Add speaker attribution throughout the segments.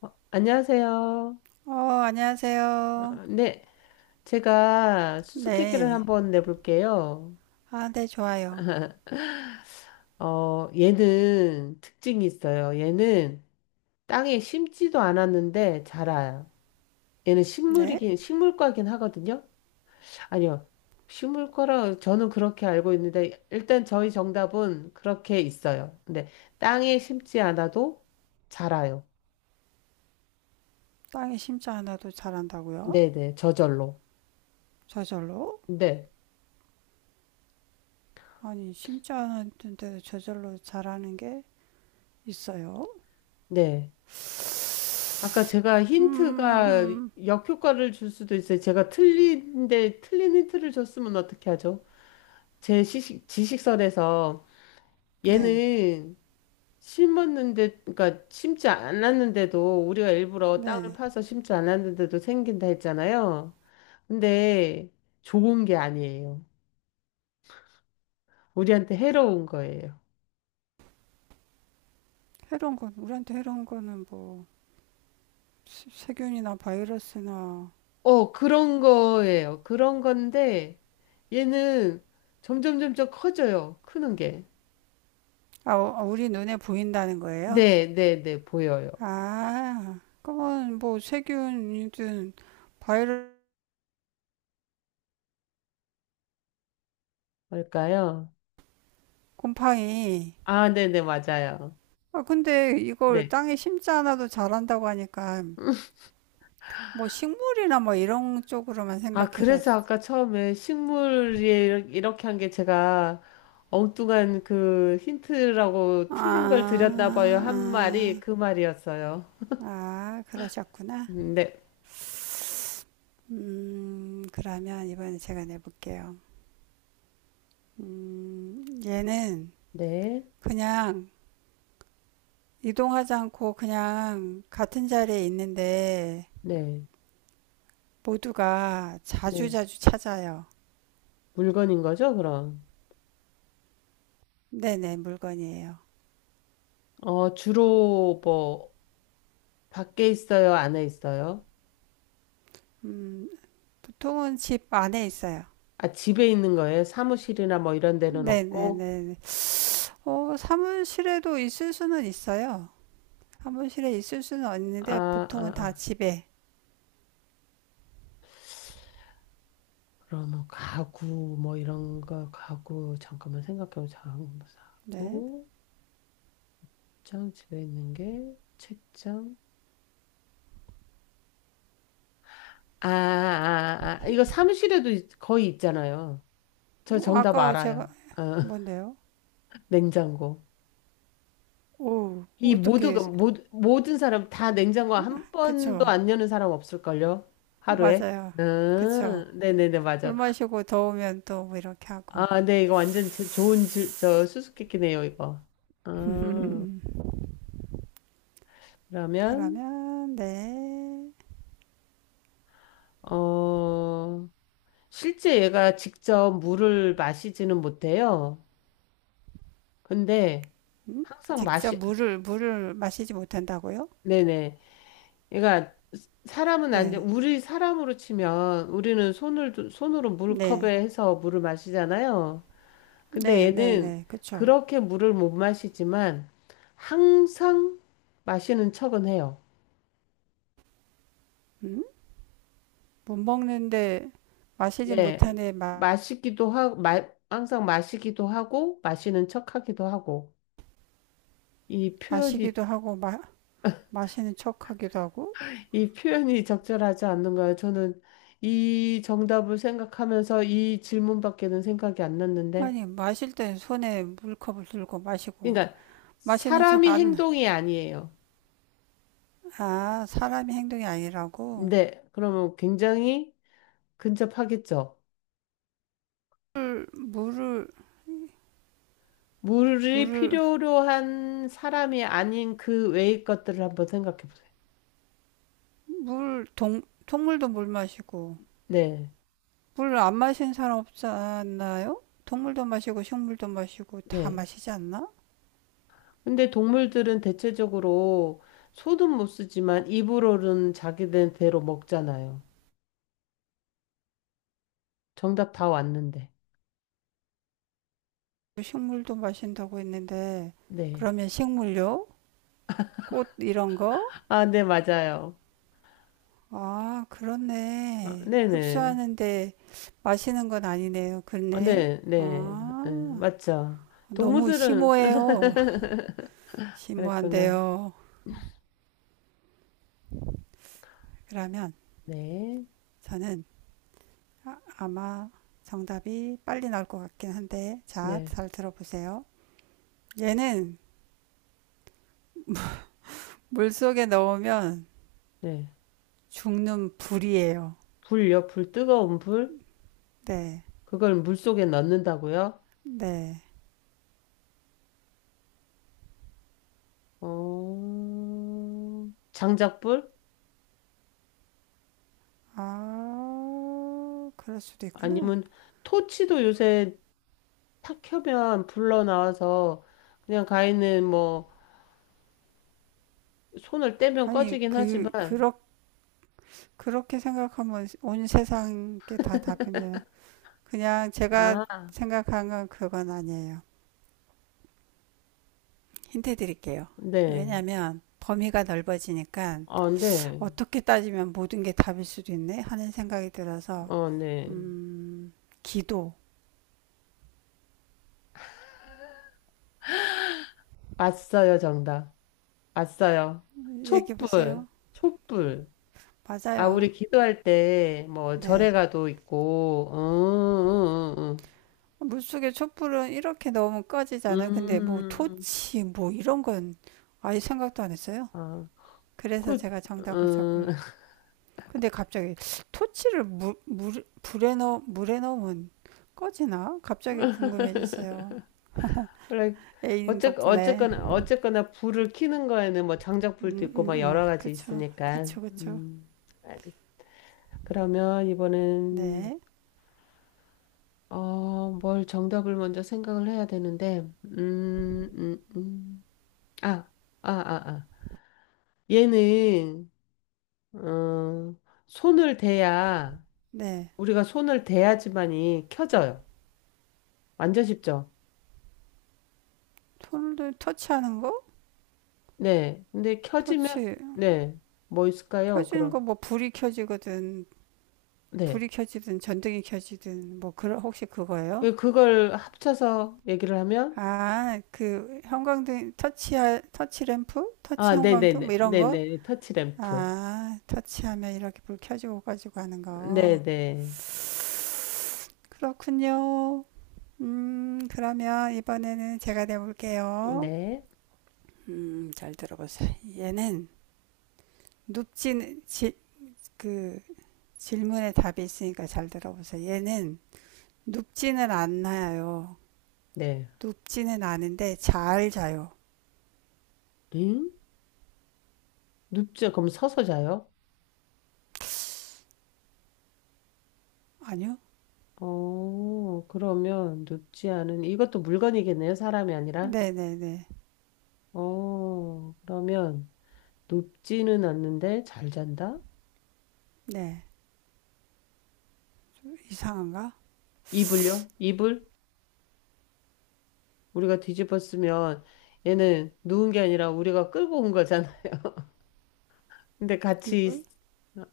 Speaker 1: 안녕하세요.
Speaker 2: 어, 안녕하세요.
Speaker 1: 어, 네, 제가 수수께끼를
Speaker 2: 네.
Speaker 1: 한번 내볼게요.
Speaker 2: 아, 네, 좋아요.
Speaker 1: 얘는 특징이 있어요. 얘는 땅에 심지도 않았는데 자라요. 얘는
Speaker 2: 네.
Speaker 1: 식물과긴 하거든요. 아니요, 식물과라 저는 그렇게 알고 있는데 일단 저희 정답은 그렇게 있어요. 근데 땅에 심지 않아도 자라요.
Speaker 2: 땅에 심지 않아도 자란다고요?
Speaker 1: 네네, 저절로.
Speaker 2: 저절로?
Speaker 1: 네,
Speaker 2: 아니, 심지 않았는데도 저절로 자라는 게 있어요?
Speaker 1: 네. 아까 제가 힌트가
Speaker 2: 음,
Speaker 1: 역효과를 줄 수도 있어요. 제가 틀린데 틀린 힌트를 줬으면 어떻게 하죠? 지식선에서
Speaker 2: 네,
Speaker 1: 얘는 심었는데, 그러니까 심지 않았는데도 우리가 일부러 땅을
Speaker 2: 네.
Speaker 1: 파서 심지 않았는데도 생긴다 했잖아요. 근데 좋은 게 아니에요. 우리한테 해로운 거예요.
Speaker 2: 해로운 건, 우리한테 해로운 거는 뭐, 세균이나 바이러스나,
Speaker 1: 어, 그런 거예요. 그런 건데 얘는 점점 커져요. 크는 게.
Speaker 2: 아, 어, 아, 우리 눈에 보인다는 거예요?
Speaker 1: 네, 네, 네, 보여요.
Speaker 2: 아, 그건 뭐, 세균이든 바이러스,
Speaker 1: 뭘까요?
Speaker 2: 곰팡이,
Speaker 1: 아, 네, 네, 맞아요.
Speaker 2: 아, 근데 이걸
Speaker 1: 네.
Speaker 2: 땅에 심지 않아도 자란다고 하니까 뭐 식물이나 뭐 이런 쪽으로만
Speaker 1: 아,
Speaker 2: 생각해서
Speaker 1: 그래서 아까 처음에 식물이 이렇게 한 게 제가 엉뚱한 그 힌트라고 틀린 걸
Speaker 2: 아,
Speaker 1: 드렸나 봐요. 한 말이
Speaker 2: 아,
Speaker 1: 그 말이었어요.
Speaker 2: 아, 그러셨구나.
Speaker 1: 네,
Speaker 2: 그러면 이번에 제가 내볼게요. 얘는
Speaker 1: 네,
Speaker 2: 그냥 이동하지 않고 그냥 같은 자리에 있는데
Speaker 1: 네,
Speaker 2: 모두가
Speaker 1: 네.
Speaker 2: 자주자주 찾아요.
Speaker 1: 물건인 거죠, 그럼?
Speaker 2: 네네, 물건이에요.
Speaker 1: 어, 주로 뭐, 밖에 있어요? 안에 있어요?
Speaker 2: 음, 보통은 집 안에 있어요.
Speaker 1: 아, 집에 있는 거예요? 사무실이나 뭐 이런 데는 없고?
Speaker 2: 네네네. 어, 사무실에도 있을 수는 있어요. 사무실에 있을 수는
Speaker 1: 아,
Speaker 2: 있는데
Speaker 1: 아,
Speaker 2: 보통은 다
Speaker 1: 아.
Speaker 2: 집에.
Speaker 1: 그럼 뭐 가구 뭐 이런 거 가구 잠깐만 생각해보자. 가구
Speaker 2: 네.
Speaker 1: 사고 장 집에 있는 게 책장. 아, 아, 아 이거 거의 있잖아요. 저
Speaker 2: 뭐
Speaker 1: 정답
Speaker 2: 아까 제가
Speaker 1: 알아요. 어,
Speaker 2: 뭔데요?
Speaker 1: 냉장고.
Speaker 2: 오,
Speaker 1: 이
Speaker 2: 어떻게
Speaker 1: 모든 사람 다 냉장고 한 번도
Speaker 2: 그쵸?
Speaker 1: 안 여는 사람 없을걸요? 하루에.
Speaker 2: 맞아요. 그쵸?
Speaker 1: 네네네
Speaker 2: 물
Speaker 1: 맞아.
Speaker 2: 마시고 더우면 또 뭐 이렇게 하고.
Speaker 1: 아, 네 이거 저 수수께끼네요 이거. 아, 그러면
Speaker 2: 그러면 네.
Speaker 1: 어. 실제 얘가 직접 물을 마시지는 못해요. 근데
Speaker 2: 음?
Speaker 1: 항상
Speaker 2: 직접
Speaker 1: 마시,
Speaker 2: 물을 마시지 못한다고요?
Speaker 1: 네네. 얘가 사람은 안 돼.
Speaker 2: 네.
Speaker 1: 우리 사람으로 치면 우리는 손으로 물컵에
Speaker 2: 네.
Speaker 1: 해서 물을 마시잖아요. 근데
Speaker 2: 네, 네,
Speaker 1: 얘는
Speaker 2: 네. 그쵸?
Speaker 1: 그렇게 물을 못 마시지만 항상 마시는 척은 해요.
Speaker 2: 음? 못 먹는데 마시지
Speaker 1: 네.
Speaker 2: 못하네 마,
Speaker 1: 항상 마시기도 하고, 마시는 척 하기도 하고. 이 표현이
Speaker 2: 마시기도 하고 마, 마시는 척하기도 하고
Speaker 1: 이 표현이 적절하지 않는가요? 저는 이 정답을 생각하면서 이 질문밖에는 생각이 안 났는데.
Speaker 2: 아니 마실 땐 손에 물컵을 들고 마시고
Speaker 1: 그러니까
Speaker 2: 마시는 척
Speaker 1: 사람이
Speaker 2: 안
Speaker 1: 행동이 아니에요.
Speaker 2: 아 사람의 행동이 아니라고
Speaker 1: 네, 그러면 굉장히 근접하겠죠.
Speaker 2: 물 물을
Speaker 1: 물이
Speaker 2: 물을
Speaker 1: 필요로 한 사람이 아닌 그 외의 것들을 한번 생각해 보세요.
Speaker 2: 물 동물도 물 마시고
Speaker 1: 네,
Speaker 2: 물 안 마시는 사람 없지 않나요? 동물도 마시고 식물도 마시고 다
Speaker 1: 네.
Speaker 2: 마시지 않나?
Speaker 1: 근데 동물들은 대체적으로 소는 못 쓰지만 입으로는 자기들대로 먹잖아요. 정답 다 왔는데.
Speaker 2: 식물도 마신다고 했는데
Speaker 1: 네.
Speaker 2: 그러면 식물요? 꽃 이런 거
Speaker 1: 아, 네, 맞아요.
Speaker 2: 아,
Speaker 1: 아,
Speaker 2: 그렇네.
Speaker 1: 네네.
Speaker 2: 흡수하는데 마시는 건 아니네요.
Speaker 1: 아,
Speaker 2: 그렇네.
Speaker 1: 네, 네, 네,
Speaker 2: 아,
Speaker 1: 맞죠.
Speaker 2: 너무
Speaker 1: 동물들은,
Speaker 2: 심오해요.
Speaker 1: 그랬구나.
Speaker 2: 심오한데요. 그러면
Speaker 1: 네,
Speaker 2: 저는 아, 아마 정답이 빨리 나올 것 같긴 한데,
Speaker 1: 네,
Speaker 2: 잘 들어보세요. 얘는 물속에 넣으면
Speaker 1: 네.
Speaker 2: 죽는 불이에요.
Speaker 1: 불요? 불, 뜨거운 불?
Speaker 2: 네,
Speaker 1: 그걸 물속에 넣는다고요?
Speaker 2: 네.
Speaker 1: 어, 장작불?
Speaker 2: 아, 그럴 수도 있구나.
Speaker 1: 아니면 토치도 요새 탁 켜면 불러 나와서 그냥 가인는뭐 손을 떼면
Speaker 2: 아니,
Speaker 1: 꺼지긴 하지만,
Speaker 2: 그렇게 생각하면 온 세상 게 다 답인데 그냥 제가
Speaker 1: 아,
Speaker 2: 생각한 건 그건 아니에요. 힌트 드릴게요.
Speaker 1: 네.
Speaker 2: 왜냐하면 범위가 넓어지니까
Speaker 1: 어, 네.
Speaker 2: 어떻게 따지면 모든 게 답일 수도 있네 하는 생각이 들어서
Speaker 1: 어, 네.
Speaker 2: 음, 기도
Speaker 1: 왔어요, 정답. 왔어요.
Speaker 2: 얘기해 보세요.
Speaker 1: 촛불, 촛불. 아,
Speaker 2: 맞아요.
Speaker 1: 우리 기도할 때, 뭐, 절에
Speaker 2: 네.
Speaker 1: 가도 있고,
Speaker 2: 물속에 촛불은 이렇게 넣으면
Speaker 1: 음,
Speaker 2: 꺼지잖아요. 근데 뭐
Speaker 1: 음, 음.
Speaker 2: 토치 뭐 이런 건 아예 생각도 안 했어요.
Speaker 1: 아,
Speaker 2: 그래서
Speaker 1: 그,
Speaker 2: 제가 정답을
Speaker 1: 음,
Speaker 2: 적을 근데 갑자기 토치를 불에 물에 넣으면 꺼지나? 갑자기 궁금해졌어요.
Speaker 1: 원래,
Speaker 2: 애인 덕분에.
Speaker 1: 어쨌거나, 어쨌거나, 불을 켜는 거에는 뭐, 장작불도
Speaker 2: 음, 음,
Speaker 1: 있고, 막 여러 가지
Speaker 2: 그쵸.
Speaker 1: 있으니까,
Speaker 2: 그쵸, 그쵸.
Speaker 1: 알겠어. 그러면 이번엔,
Speaker 2: 네.
Speaker 1: 어, 뭘 정답을 먼저 생각을 해야 되는데, 음, 음, 음. 아, 아, 아, 아. 얘는 어, 손을 대야
Speaker 2: 네.
Speaker 1: 우리가 손을 대야지만이 켜져요. 완전 쉽죠?
Speaker 2: 토를 터치하는 거?
Speaker 1: 네. 근데 켜지면
Speaker 2: 터치.
Speaker 1: 네. 뭐 있을까요?
Speaker 2: 켜지는 거
Speaker 1: 그럼
Speaker 2: 뭐 불이 켜지거든.
Speaker 1: 네.
Speaker 2: 불이 켜지든 전등이 켜지든 뭐 그런 혹시 그거예요?
Speaker 1: 예, 그걸 합쳐서 얘기를 하면
Speaker 2: 아, 그 형광등 터치 터치 램프, 터치
Speaker 1: 아, 네, 네,
Speaker 2: 형광등
Speaker 1: 네,
Speaker 2: 뭐 이런
Speaker 1: 네,
Speaker 2: 거?
Speaker 1: 네. 터치램프.
Speaker 2: 아, 터치하면 이렇게 불 켜지고 가지고 하는 거.
Speaker 1: 네, 네,
Speaker 2: 그렇군요. 그러면 이번에는 제가 내볼게요.
Speaker 1: 네,
Speaker 2: 잘 들어보세요. 얘는 눕지는 지, 그 질문에 답이 있으니까 잘 들어보세요. 얘는 눕지는 않나요?
Speaker 1: 네.
Speaker 2: 눕지는 않은데 잘 자요.
Speaker 1: 응? 눕지 그럼 서서 자요?
Speaker 2: 아니요?
Speaker 1: 어, 그러면 눕지 않은 이것도 물건이겠네요. 사람이 아니라.
Speaker 2: 네네네.
Speaker 1: 어, 그러면 높지는 않는데 잘 잔다?
Speaker 2: 네. 이상한가?
Speaker 1: 이불요? 이불? 우리가 뒤집어 쓰면 얘는 누운 게 아니라 우리가 끌고 온 거잖아요. 근데 같이
Speaker 2: 이불?
Speaker 1: 있-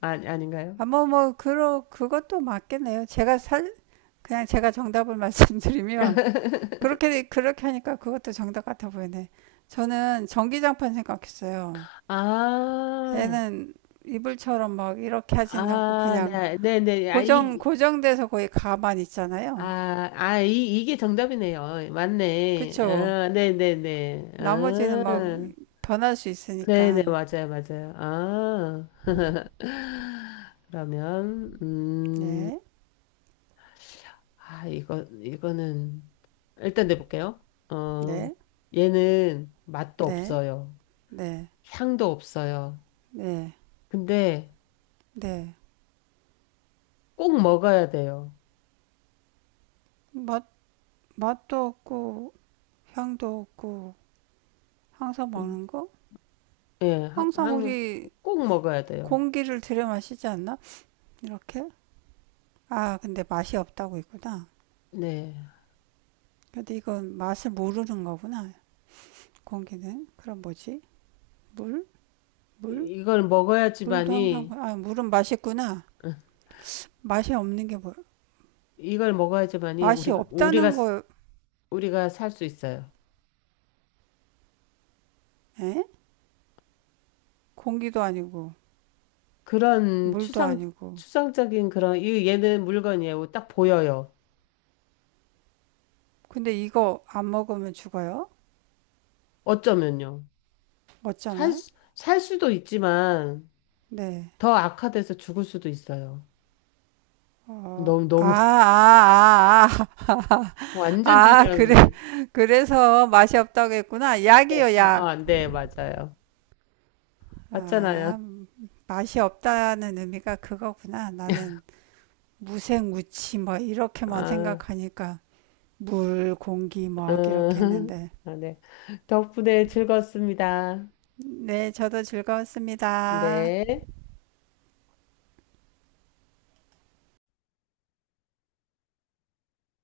Speaker 1: 아, 아닌가요?
Speaker 2: 아, 그것도 맞겠네요. 제가 살, 그냥 제가 정답을 말씀드리면 그렇게 하니까 그것도 정답 같아 보이네. 저는 전기장판 생각했어요.
Speaker 1: 아,
Speaker 2: 얘는 이불처럼 막 이렇게 하진 않고
Speaker 1: 아,
Speaker 2: 그냥
Speaker 1: 네, 네, 네. 아,
Speaker 2: 고정
Speaker 1: 이,
Speaker 2: 고정돼서 거의 가만 있잖아요.
Speaker 1: 아, 아, 이, 이게 정답이네요. 맞네.
Speaker 2: 그쵸?
Speaker 1: 아, 네, 네, 네.
Speaker 2: 나머지는 막
Speaker 1: 아,
Speaker 2: 변할 수
Speaker 1: 네, 네,
Speaker 2: 있으니까.
Speaker 1: 맞아요, 맞아요. 아, 그러면,
Speaker 2: 네,
Speaker 1: 이거는, 일단 내볼게요. 어,
Speaker 2: 네,
Speaker 1: 얘는 맛도
Speaker 2: 네,
Speaker 1: 없어요.
Speaker 2: 네,
Speaker 1: 향도 없어요.
Speaker 2: 네,
Speaker 1: 근데
Speaker 2: 네.
Speaker 1: 꼭 먹어야 돼요.
Speaker 2: 맛 맛도 없고 향도 없고 항상
Speaker 1: 음,
Speaker 2: 먹는 거?
Speaker 1: 예, 항,
Speaker 2: 항상
Speaker 1: 항-
Speaker 2: 우리
Speaker 1: 꼭 먹어야 돼요.
Speaker 2: 공기를 들여 마시지 않나? 이렇게? 아, 근데 맛이 없다고 있구나.
Speaker 1: 네.
Speaker 2: 근데 이건 맛을 모르는 거구나. 공기는. 그럼 뭐지? 물? 물?
Speaker 1: 이걸
Speaker 2: 물도 항상,
Speaker 1: 먹어야지만이,
Speaker 2: 아, 물은 맛있구나. 맛이 없는 게 뭐,
Speaker 1: 이걸 먹어야지만이
Speaker 2: 맛이 없다는 거,
Speaker 1: 우리가 살 수 있어요.
Speaker 2: 에? 공기도 아니고,
Speaker 1: 그런
Speaker 2: 물도
Speaker 1: 추상,
Speaker 2: 아니고.
Speaker 1: 추상적인 그런, 이, 얘는 물건이에요. 딱 보여요.
Speaker 2: 근데 이거 안 먹으면 죽어요?
Speaker 1: 어쩌면요.
Speaker 2: 어쩌면?
Speaker 1: 살 수도 있지만,
Speaker 2: 네.
Speaker 1: 더 악화돼서 죽을 수도 있어요.
Speaker 2: 어,
Speaker 1: 너무,
Speaker 2: 아,
Speaker 1: 너무,
Speaker 2: 아, 아,
Speaker 1: 완전
Speaker 2: 아, 아,
Speaker 1: 중요한
Speaker 2: 그래,
Speaker 1: 건데.
Speaker 2: 그래서 맛이 없다고 했구나.
Speaker 1: 네.
Speaker 2: 약이요, 약.
Speaker 1: 아, 네, 맞아요. 맞잖아요.
Speaker 2: 아, 맛이 없다는 의미가 그거구나. 나는 무생무치 뭐 이렇게만
Speaker 1: 아,
Speaker 2: 생각하니까 물, 공기,
Speaker 1: 음,
Speaker 2: 먹 이렇게 했는데.
Speaker 1: 아, 네. 덕분에 즐거웠습니다.
Speaker 2: 네, 저도 즐거웠습니다.
Speaker 1: 네.